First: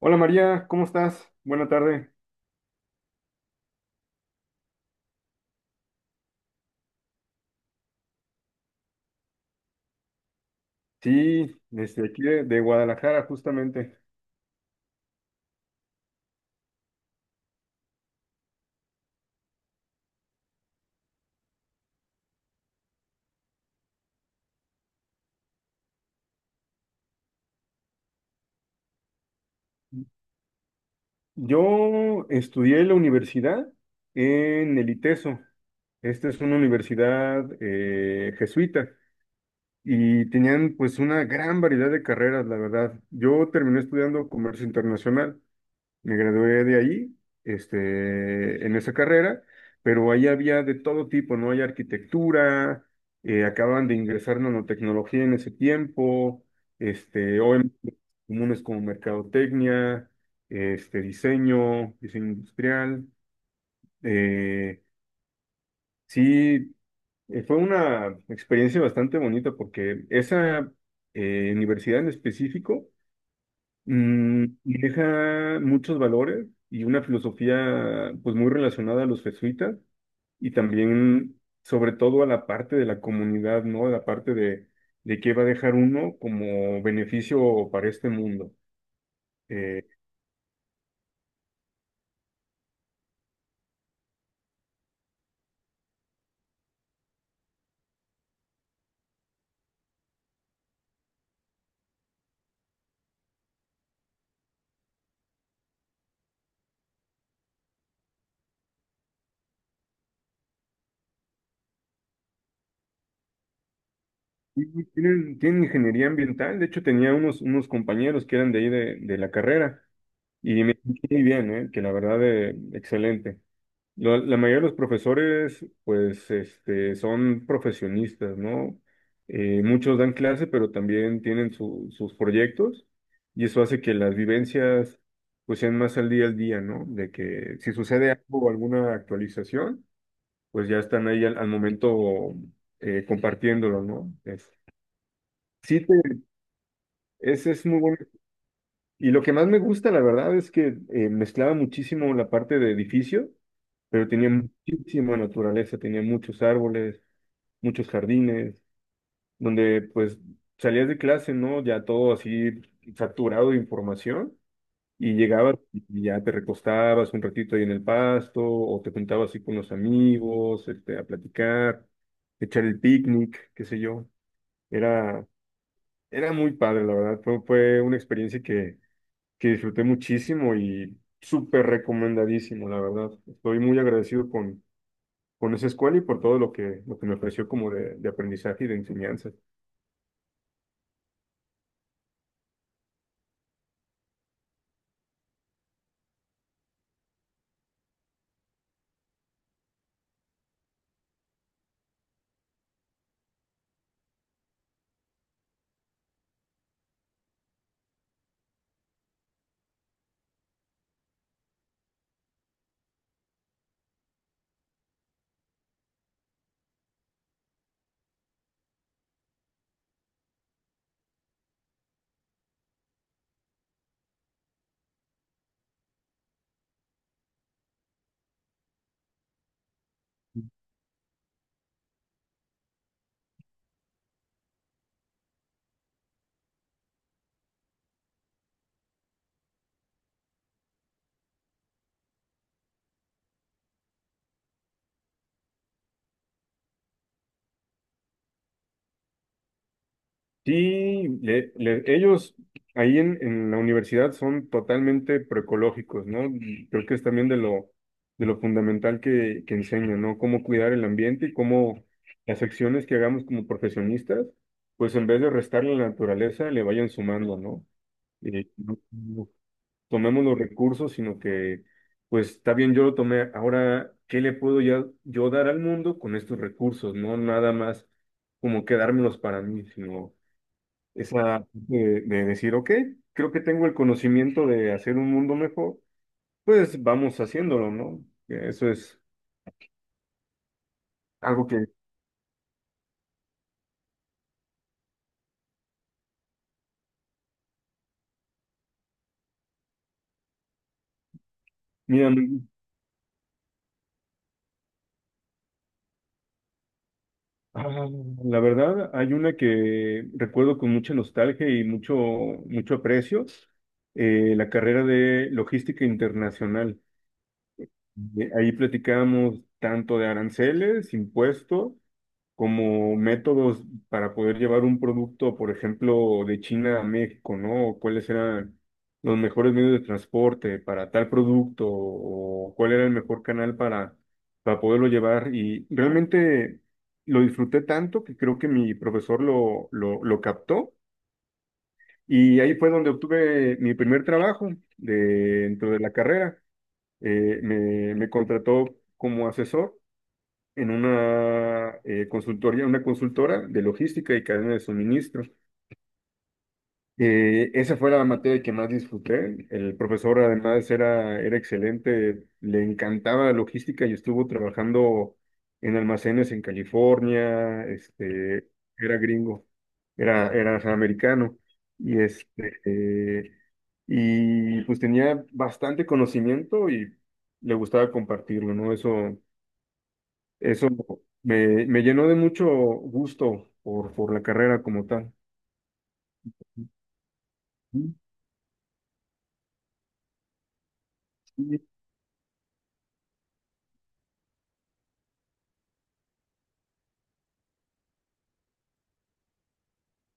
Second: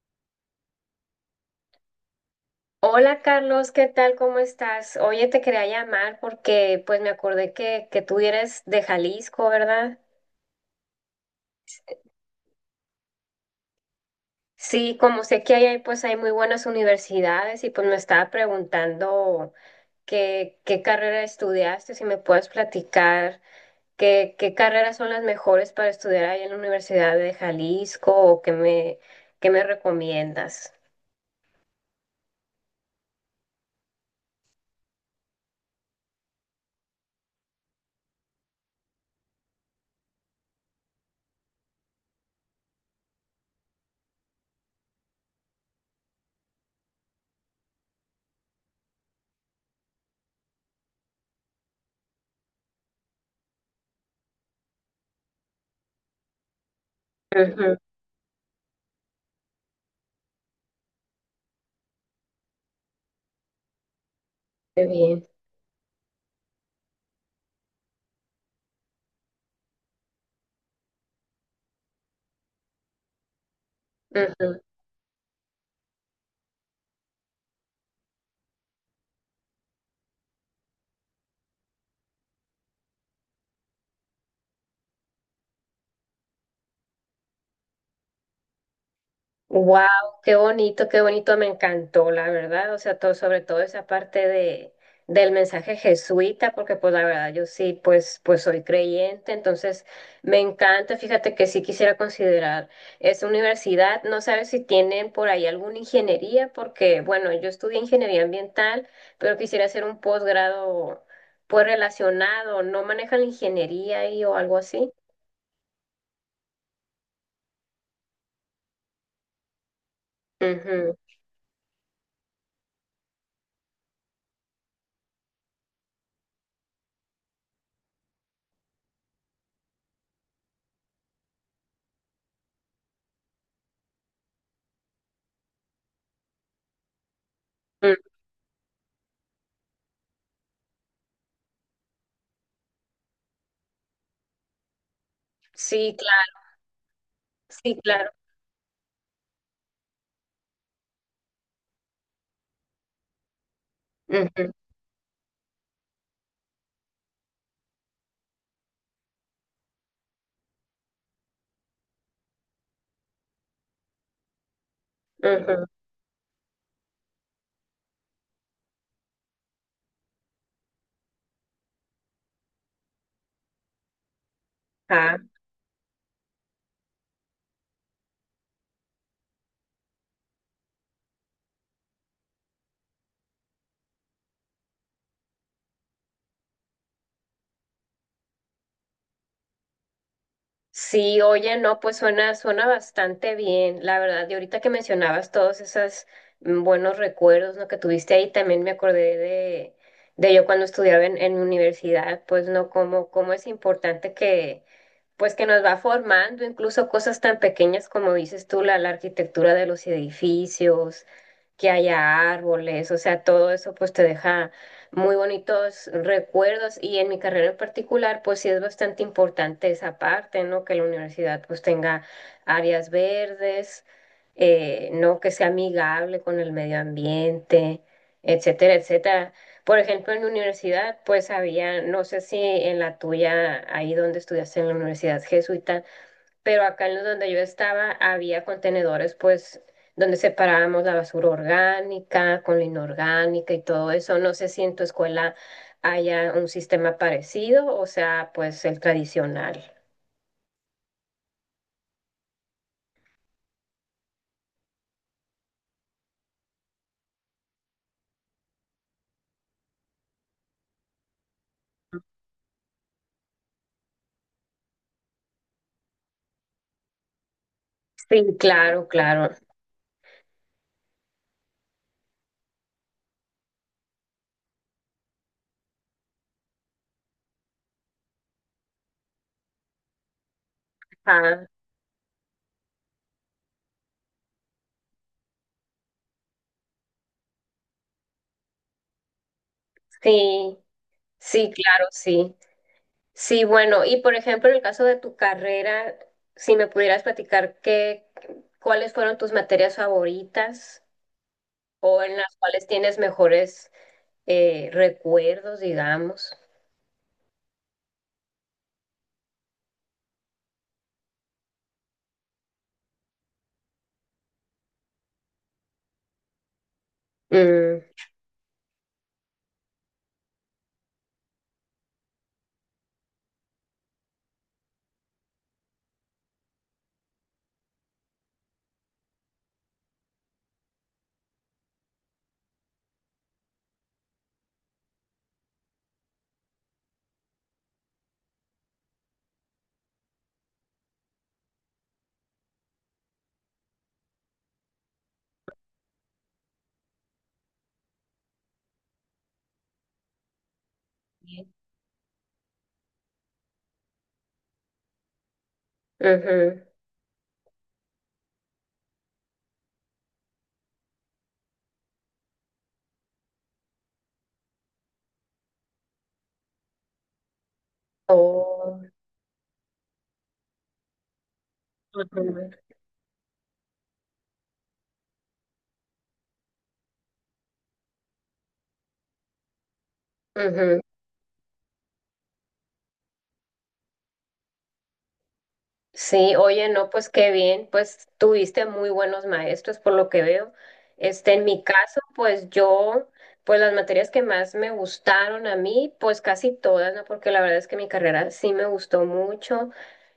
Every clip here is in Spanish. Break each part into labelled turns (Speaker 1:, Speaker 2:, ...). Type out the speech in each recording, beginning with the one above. Speaker 1: Hola María, ¿cómo estás? Buena tarde.
Speaker 2: Hola Carlos, ¿qué tal? ¿Cómo estás? Oye, te quería llamar porque pues me acordé que tú eres de Jalisco, ¿verdad?
Speaker 1: Sí, desde aquí de Guadalajara justamente.
Speaker 2: Sí, como sé que ahí hay, pues hay muy buenas universidades y pues me estaba preguntando qué carrera estudiaste, si me puedes platicar qué carreras son las mejores para estudiar ahí en la Universidad de Jalisco o qué me recomiendas.
Speaker 1: Yo estudié la universidad en el ITESO. Esta es una universidad jesuita y tenían pues una gran variedad de carreras, la verdad. Yo terminé estudiando comercio internacional. Me gradué de allí, en esa carrera, pero ahí había de todo tipo, ¿no? Hay arquitectura, acaban de ingresar nanotecnología en ese tiempo, OM
Speaker 2: Ujú,
Speaker 1: comunes como mercadotecnia, este, diseño, diseño industrial. eh,
Speaker 2: qué bien.
Speaker 1: sí, fue una experiencia bastante bonita porque esa universidad en específico y deja muchos valores y una filosofía pues muy relacionada a los jesuitas y también sobre todo a la parte de la comunidad, ¿no? A la parte de qué va a dejar uno como beneficio para este mundo. Eh,
Speaker 2: Wow, qué bonito, me encantó, la verdad. O sea, todo, sobre todo esa parte del mensaje jesuita, porque pues la verdad yo sí, pues, pues soy creyente, entonces me encanta. Fíjate que sí quisiera considerar esa universidad. No sabes si tienen por ahí alguna ingeniería, porque bueno, yo estudié ingeniería ambiental, pero quisiera hacer un posgrado pues relacionado. ¿No manejan la ingeniería ahí o algo
Speaker 1: y
Speaker 2: así?
Speaker 1: tienen, tienen ingeniería ambiental, de hecho tenía unos, unos compañeros que eran de ahí de la carrera y me
Speaker 2: Ujú,
Speaker 1: muy bien, ¿eh? Que la verdad excelente. La mayoría de los profesores, pues, este, son profesionistas, ¿no? Muchos dan clase, pero también tienen sus proyectos y eso hace que las vivencias, pues, sean más al día, ¿no? De que si
Speaker 2: ujú.
Speaker 1: sucede algo o alguna actualización, pues ya están ahí al momento compartiéndolo, ¿no? Sí,
Speaker 2: Sí,
Speaker 1: te-
Speaker 2: claro,
Speaker 1: Ese es
Speaker 2: sí,
Speaker 1: muy bueno
Speaker 2: claro.
Speaker 1: y lo que más me gusta, la verdad, es que mezclaba muchísimo la parte de edificio, pero tenía
Speaker 2: Ujú,
Speaker 1: muchísima naturaleza, tenía muchos árboles, muchos jardines, donde pues salías de clase, ¿no? Ya todo así saturado de información y llegabas
Speaker 2: ujú.
Speaker 1: y ya te recostabas un ratito ahí en el pasto o te juntabas así con los amigos, este, a platicar, echar el picnic, qué sé yo.
Speaker 2: Ajá.
Speaker 1: Era, era muy padre, la verdad. Fue una experiencia que disfruté muchísimo y súper recomendadísimo, la verdad. Estoy muy agradecido con esa escuela y por todo lo que me ofreció como de aprendizaje y de enseñanza.
Speaker 2: Sí, oye, no, pues suena, suena bastante bien, la verdad. Y ahorita que mencionabas todos esos buenos recuerdos, ¿no? Que tuviste ahí, también me acordé de yo cuando estudiaba en universidad, pues no, cómo es importante que, pues que nos va formando, incluso cosas tan pequeñas como dices tú, la arquitectura de los edificios, que haya árboles, o sea, todo eso pues te deja muy bonitos recuerdos y en mi carrera en particular pues sí es bastante importante esa parte, ¿no? Que la universidad pues tenga áreas verdes, ¿no? Que sea amigable con el medio ambiente, etcétera, etcétera. Por ejemplo, en la universidad, pues había, no sé si en la tuya, ahí donde estudiaste en la universidad jesuita, pero acá en donde yo estaba había contenedores, pues, donde separábamos la basura orgánica con la inorgánica y todo eso. No sé si en tu escuela haya un sistema parecido, o sea, pues el tradicional.
Speaker 1: Sí, ellos ahí en la universidad son totalmente proecológicos, ¿no? Y creo que es también de lo fundamental que enseñan, ¿no? Cómo cuidar el ambiente y cómo las acciones que hagamos como profesionistas, pues en vez de restarle a la naturaleza, le vayan sumando, ¿no?
Speaker 2: Sí,
Speaker 1: Eh,
Speaker 2: claro, claro.
Speaker 1: tomemos los recursos, sino que, pues está bien, yo lo tomé, ahora, ¿qué le puedo ya, yo dar al mundo con estos recursos? No nada más como quedármelos para mí, sino
Speaker 2: Ah,
Speaker 1: esa de decir, ok, creo que tengo el conocimiento de hacer un mundo mejor, pues vamos haciéndolo, ¿no? Que eso es
Speaker 2: sí,
Speaker 1: algo
Speaker 2: sí,
Speaker 1: que,
Speaker 2: claro, sí. Sí, bueno, y por ejemplo, en el caso de tu carrera, si me pudieras platicar qué, cuáles fueron tus materias favoritas o
Speaker 1: mira,
Speaker 2: en las cuales tienes mejores recuerdos, digamos.
Speaker 1: ah, la verdad, hay una que recuerdo con mucha nostalgia y mucho, mucho aprecio, la carrera de logística internacional.
Speaker 2: Mm,
Speaker 1: Ahí platicábamos tanto de aranceles, impuestos, como métodos para poder llevar un producto, por ejemplo, de China a México, ¿no? ¿O cuáles eran los mejores medios de transporte para tal producto? ¿O cuál era el mejor canal para poderlo llevar? Y realmente lo disfruté tanto que creo que mi profesor lo captó y ahí fue donde obtuve mi primer trabajo de- dentro de la carrera me contrató como asesor en una consultoría, una consultora de logística y cadena de suministro.
Speaker 2: ujú.
Speaker 1: Esa fue la materia que más disfruté. El profesor además era excelente, le encantaba la logística y estuvo trabajando en almacenes en California, este,
Speaker 2: O-
Speaker 1: era gringo, era americano y
Speaker 2: ujú,
Speaker 1: y pues tenía bastante conocimiento y le gustaba compartirlo, ¿no? Eso
Speaker 2: ujú.
Speaker 1: me llenó de mucho gusto por la carrera como tal.
Speaker 2: Sí, oye, no, pues qué bien,
Speaker 1: Sí,
Speaker 2: pues tuviste muy buenos maestros por lo que veo. Este, en
Speaker 1: sí,
Speaker 2: mi caso, pues yo, pues las materias que más me gustaron a mí, pues casi todas, ¿no? Porque la verdad es que mi carrera sí me gustó mucho,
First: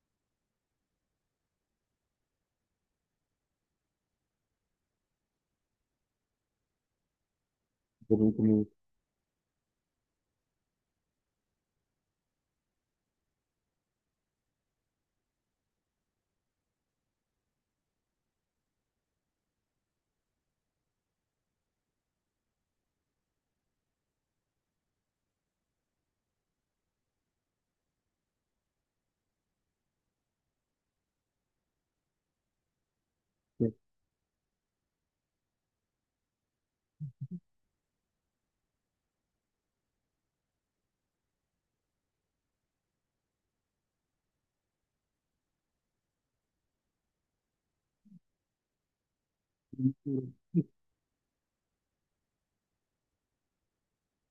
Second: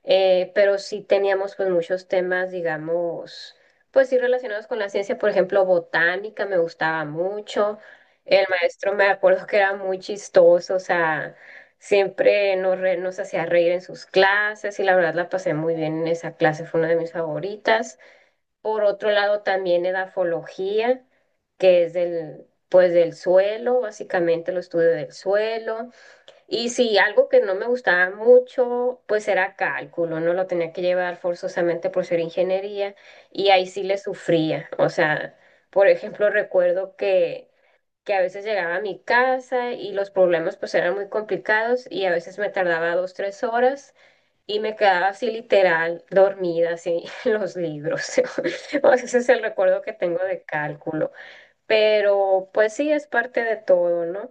Speaker 2: pero sí teníamos pues muchos temas, digamos, pues sí relacionados con la ciencia, por ejemplo, botánica me gustaba mucho.
Speaker 1: por-
Speaker 2: El
Speaker 1: por-
Speaker 2: maestro me acuerdo que era muy chistoso, o sea... Siempre nos, nos hacía reír en sus clases y la verdad la pasé muy bien en esa clase, fue una de mis favoritas. Por otro lado, también edafología, que es del, pues, del suelo, básicamente lo estudio del suelo. Y sí, algo que no me gustaba mucho, pues era cálculo, ¿no? Lo tenía que llevar forzosamente por ser ingeniería y ahí sí le sufría. O sea, por ejemplo, recuerdo que a veces llegaba a mi casa y los problemas pues eran muy complicados y a veces me tardaba dos, tres horas y me quedaba así literal dormida así en los libros. O sea, ese es el recuerdo que tengo
Speaker 1: pinturas.
Speaker 2: de cálculo. Pero pues sí, es parte de todo, ¿no?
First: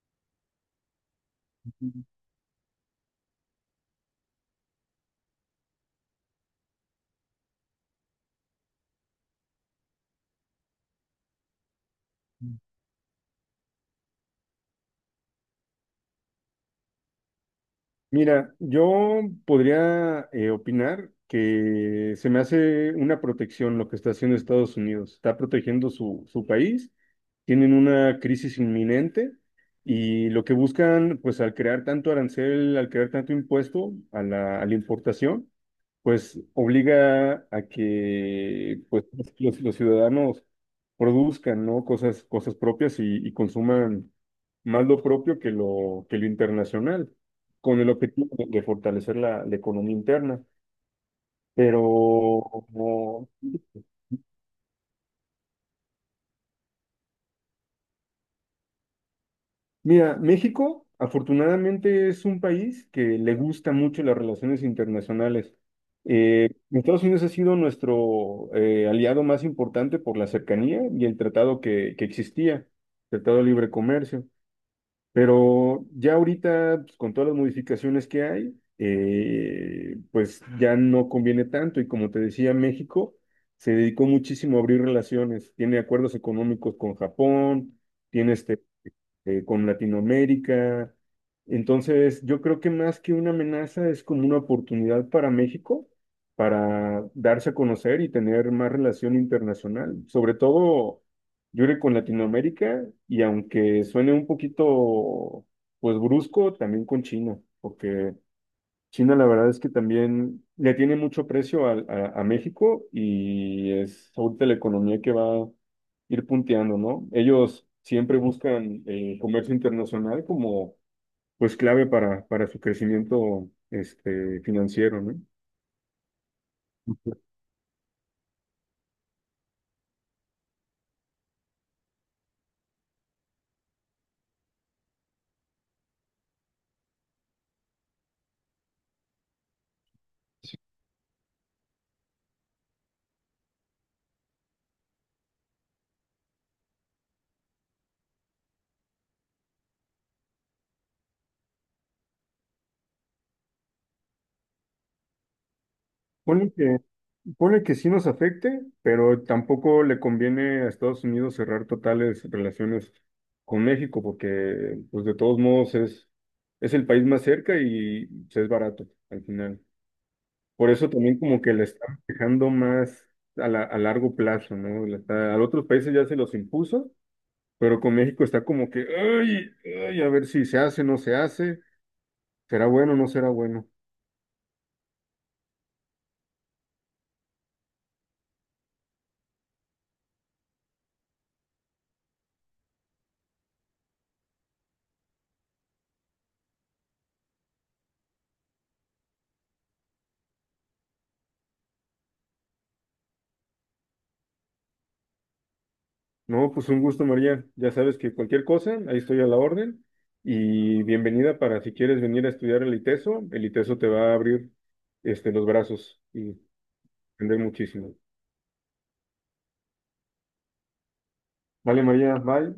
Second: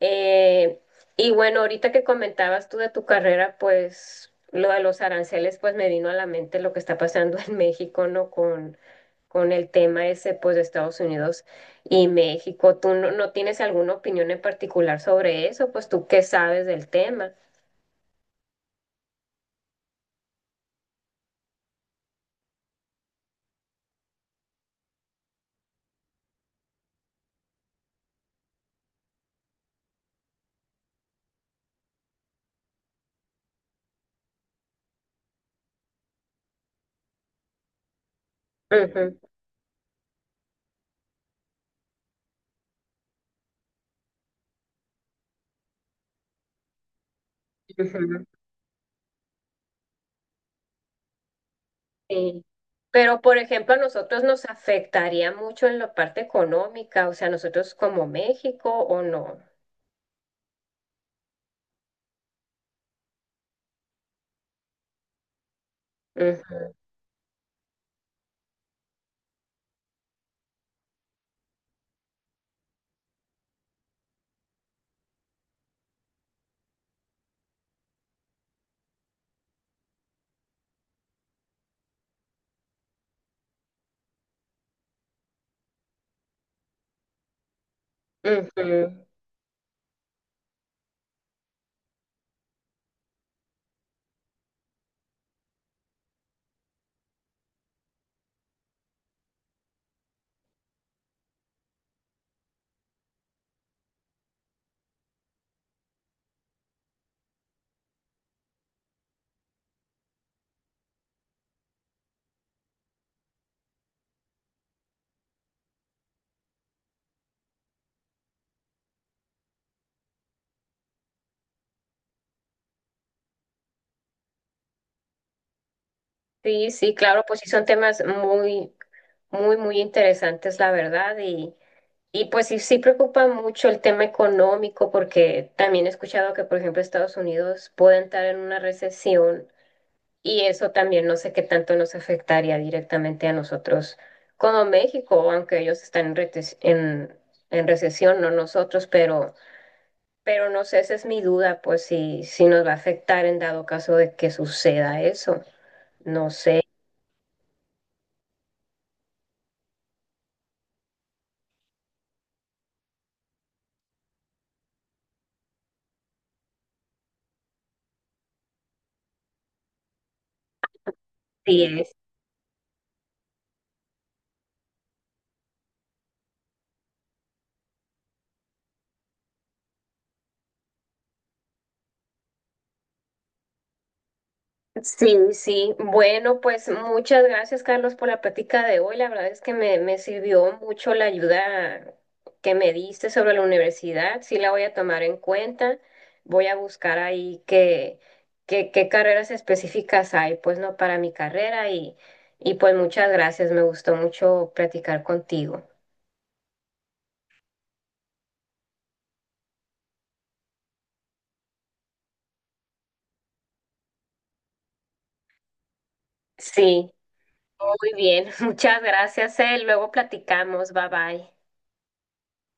Speaker 2: Eh, y bueno, ahorita que comentabas tú de tu carrera, pues lo de los aranceles, pues me vino a la mente lo que está pasando en México, ¿no? Con el tema ese, pues de Estados Unidos y México. ¿Tú no, no tienes alguna opinión en particular sobre eso? Pues tú qué sabes del tema.
Speaker 1: Mira, yo podría opinar que se me hace una protección lo que está haciendo Estados Unidos. Está protegiendo su país, tienen una crisis inminente y lo que buscan, pues al crear tanto arancel, al crear tanto impuesto a a la importación, pues obliga a que pues,
Speaker 2: Ujú,
Speaker 1: los ciudadanos produzcan, ¿no? Cosas propias y consuman más lo propio que lo internacional con el
Speaker 2: ujú,
Speaker 1: objetivo de fortalecer la economía interna. Pero,
Speaker 2: sí. Pero,
Speaker 1: como-
Speaker 2: por ejemplo, a nosotros nos afectaría mucho en la parte económica, o sea, nosotros como México o no.
Speaker 1: mira, México afortunadamente es un país que le gusta mucho las relaciones internacionales.
Speaker 2: Ujú,
Speaker 1: Estados Unidos ha sido nuestro aliado más importante por la cercanía y el tratado que existía, Tratado de Libre Comercio. Pero ya ahorita, pues, con todas las modificaciones que hay, pues ya no conviene tanto. Y como te decía, México se dedicó muchísimo a abrir relaciones. Tiene acuerdos económicos con Japón, tiene
Speaker 2: ujú.
Speaker 1: con Latinoamérica. Entonces, yo creo que más que una amenaza es como una oportunidad para México para darse a conocer y tener más relación internacional, sobre todo, yo creo que con Latinoamérica y aunque suene un poquito, pues brusco, también con China, porque China, la verdad es que también le tiene mucho precio a México y es ahorita la economía que va a ir punteando, ¿no? Ellos siempre buscan el comercio internacional como pues clave para su crecimiento este, financiero, ¿no?
Speaker 2: Sí, sí, claro, pues sí son temas muy, muy, muy interesantes, la verdad, y pues sí, sí preocupa mucho el tema económico, porque también he escuchado que, por ejemplo, Estados Unidos puede entrar en una recesión y eso también no sé qué tanto nos afectaría directamente a nosotros como México, aunque ellos están en, en recesión, no nosotros, pero no sé, esa es mi duda, pues si, si nos va a afectar en dado caso de que suceda eso, no
Speaker 1: Ponle
Speaker 2: sé.
Speaker 1: que, ponle que sí nos afecte, pero tampoco le conviene a Estados Unidos cerrar totales relaciones con México, porque pues de todos modos es el país más cerca y pues, es barato al final. Por eso también como que le
Speaker 2: Sí,
Speaker 1: están dejando más a largo plazo, ¿no? A otros países ya se los impuso, pero con México está como que, ay, ay, a ver si se hace, no se hace, será bueno.
Speaker 2: sí, sí. Bueno, pues muchas gracias, Carlos, por la plática de hoy. La verdad es que me sirvió mucho la ayuda que me diste sobre la universidad. Sí la voy a tomar en cuenta. Voy a buscar ahí qué carreras específicas hay, pues no para mi carrera. Y pues muchas gracias. Me gustó mucho platicar contigo.
Speaker 1: No, pues un gusto, María. Ya sabes que cualquier cosa, ahí estoy a la orden. Y bienvenida para si quieres venir a estudiar el ITESO. El ITESO te va a abrir este, los brazos y
Speaker 2: Sí,
Speaker 1: aprender
Speaker 2: muy
Speaker 1: muchísimo.
Speaker 2: bien. Muchas gracias, eh. Luego platicamos. Bye bye.
Speaker 1: Vale, María, bye.